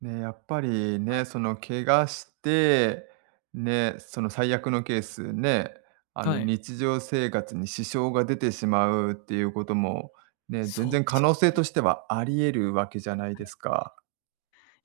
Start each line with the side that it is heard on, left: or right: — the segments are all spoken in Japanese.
right: ね、やっぱり
left: はい。
right: ね、その怪我して、ね、その最悪のケースね、あ
left: は
right: の
left: い、ん。
right: 日常生活に支障が出てしまうっていうこともね、
left: そ
right: 全
left: うで
right: 然可
left: す
right: 能性
left: よね。
right: としてはあり得るわけじゃない
left: はい
right: で
left: は
right: す
left: い。
right: か。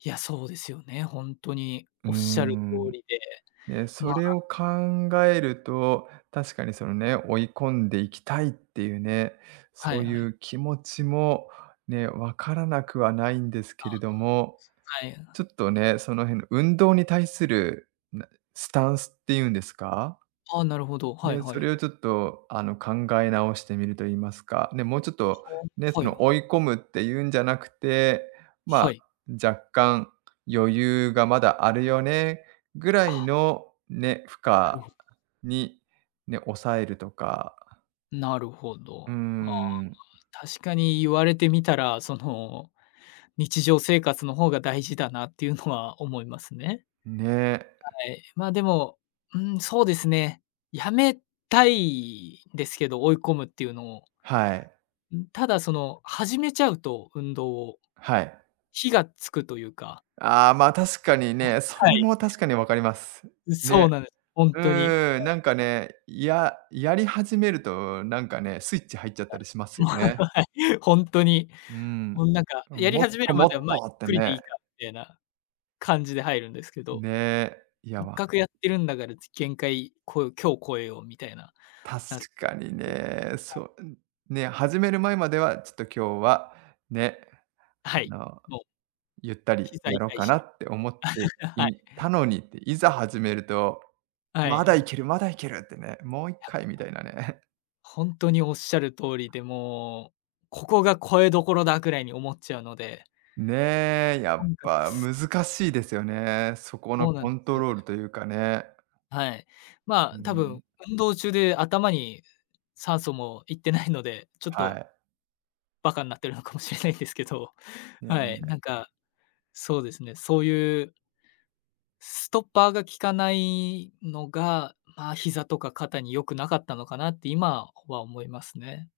left: いや、そうですよね、ほんとに
right: うー
left: おっしゃる通
right: ん。
left: りで、
right: ね、
left: ま
right: それ
left: あ
right: を考えると確かにそのね、追い込んでいきたいっていうね、
left: は
right: そ
left: い
right: うい
left: はい。
right: う気持ちも、ね、わからなくはないんです
left: あ
right: け
left: あ、
right: れども、
left: すかえん。
right: ちょっとね、その辺の運動に対する、なスタンスっていうんですか
left: あ、なるほど、はい
right: で、
left: は
right: そ
left: い。
right: れをちょっとあの考え直してみると言いますか、ね、もうちょっと
left: そ
right: ね、
left: う、
right: そ
left: はい。
right: の 追い込むっていうんじゃなくて、まあ、
left: はい。
right: 若干余裕がまだあるよねぐら
left: あ
right: い
left: あ。
right: のね、負
left: な
right: 荷
left: るほ
right: にね、抑えるとか
left: なるほ
right: うー
left: ど。ああ、
right: ん。
left: 確かに言われてみたら、その、日常生活の方が大事だなっていうのは思いますね。
right: ん、ね。
left: はい、まあ、でも、うん、そうですね、やめたいですけど、追い込むっていうのを
right: はい。
left: ん、ただその始めちゃうと運動を、
right: はい。
left: 火がつくというか
right: ああ、まあ確かに
left: お、
right: ね、そ
left: は
right: れ
left: い。
right: も確かにわかります。
left: う
right: ね。
left: そうなんです、ほん
right: う
left: とに、。
right: ーん、なんかね、ややり始めるとなんかね、スイッチ入っちゃった
left: あ。
right: りしますよね。
left: ほんとに、
right: うーん。
left: もうなんか、
right: 多
left: や
right: 分
left: り
right: もっ
left: 始め
right: と
left: るま
right: もっ
left: では、ま、
right: と
left: ゆ
right: っ
left: っ
right: て
left: くりで
right: ね。
left: いいかみたいな感じで入るんですけど。
right: ね、いや
left: えっ
right: わ
left: かくやってるんだからち限界超え今日越えようみたいな、
right: 確
left: なっちゃっ
right: かに
left: て、
right: ね、
left: はい。
right: そう、うん。ね、始める前まではちょっと今日は、ね、
left: あ、
right: あ
left: はい、
right: の、
left: もう。
right: ゆったり
left: 膝痛
right: やろ
left: い
right: か
left: し。
right: なって思って
left: はい。
right: いたのにって、いざ始めると、
left: はい
right: 「ま
left: は
right: だい
left: い。
right: けるまだいける」ってね、「もういっ
left: や
right: かい」みたいなね。
left: ほんとにおっしゃる通りで、もう、ここが超えどころだくらいに思っちゃうので。
right: ねえ、や
left: な
right: っ
left: んか、
right: ぱ難
left: すす
right: しいですよね。そこの
left: そうなん
right: コン
left: す
right: ト
left: よ
right: ロー
left: ね。
right: ルというかね。
left: はい。ま
right: うー
left: あ、多
right: ん。
left: 分運動中で頭に酸素もいってないので、ちょっ
right: は
left: と
right: い。
left: バカんなってるのかもしれないですけど、
right: いえい
left: はい、なん
right: え。
left: かそうですね、そういうストッパーが効かないのが、まあ、膝とか肩に良くなかったのかなって今はほは思いますね。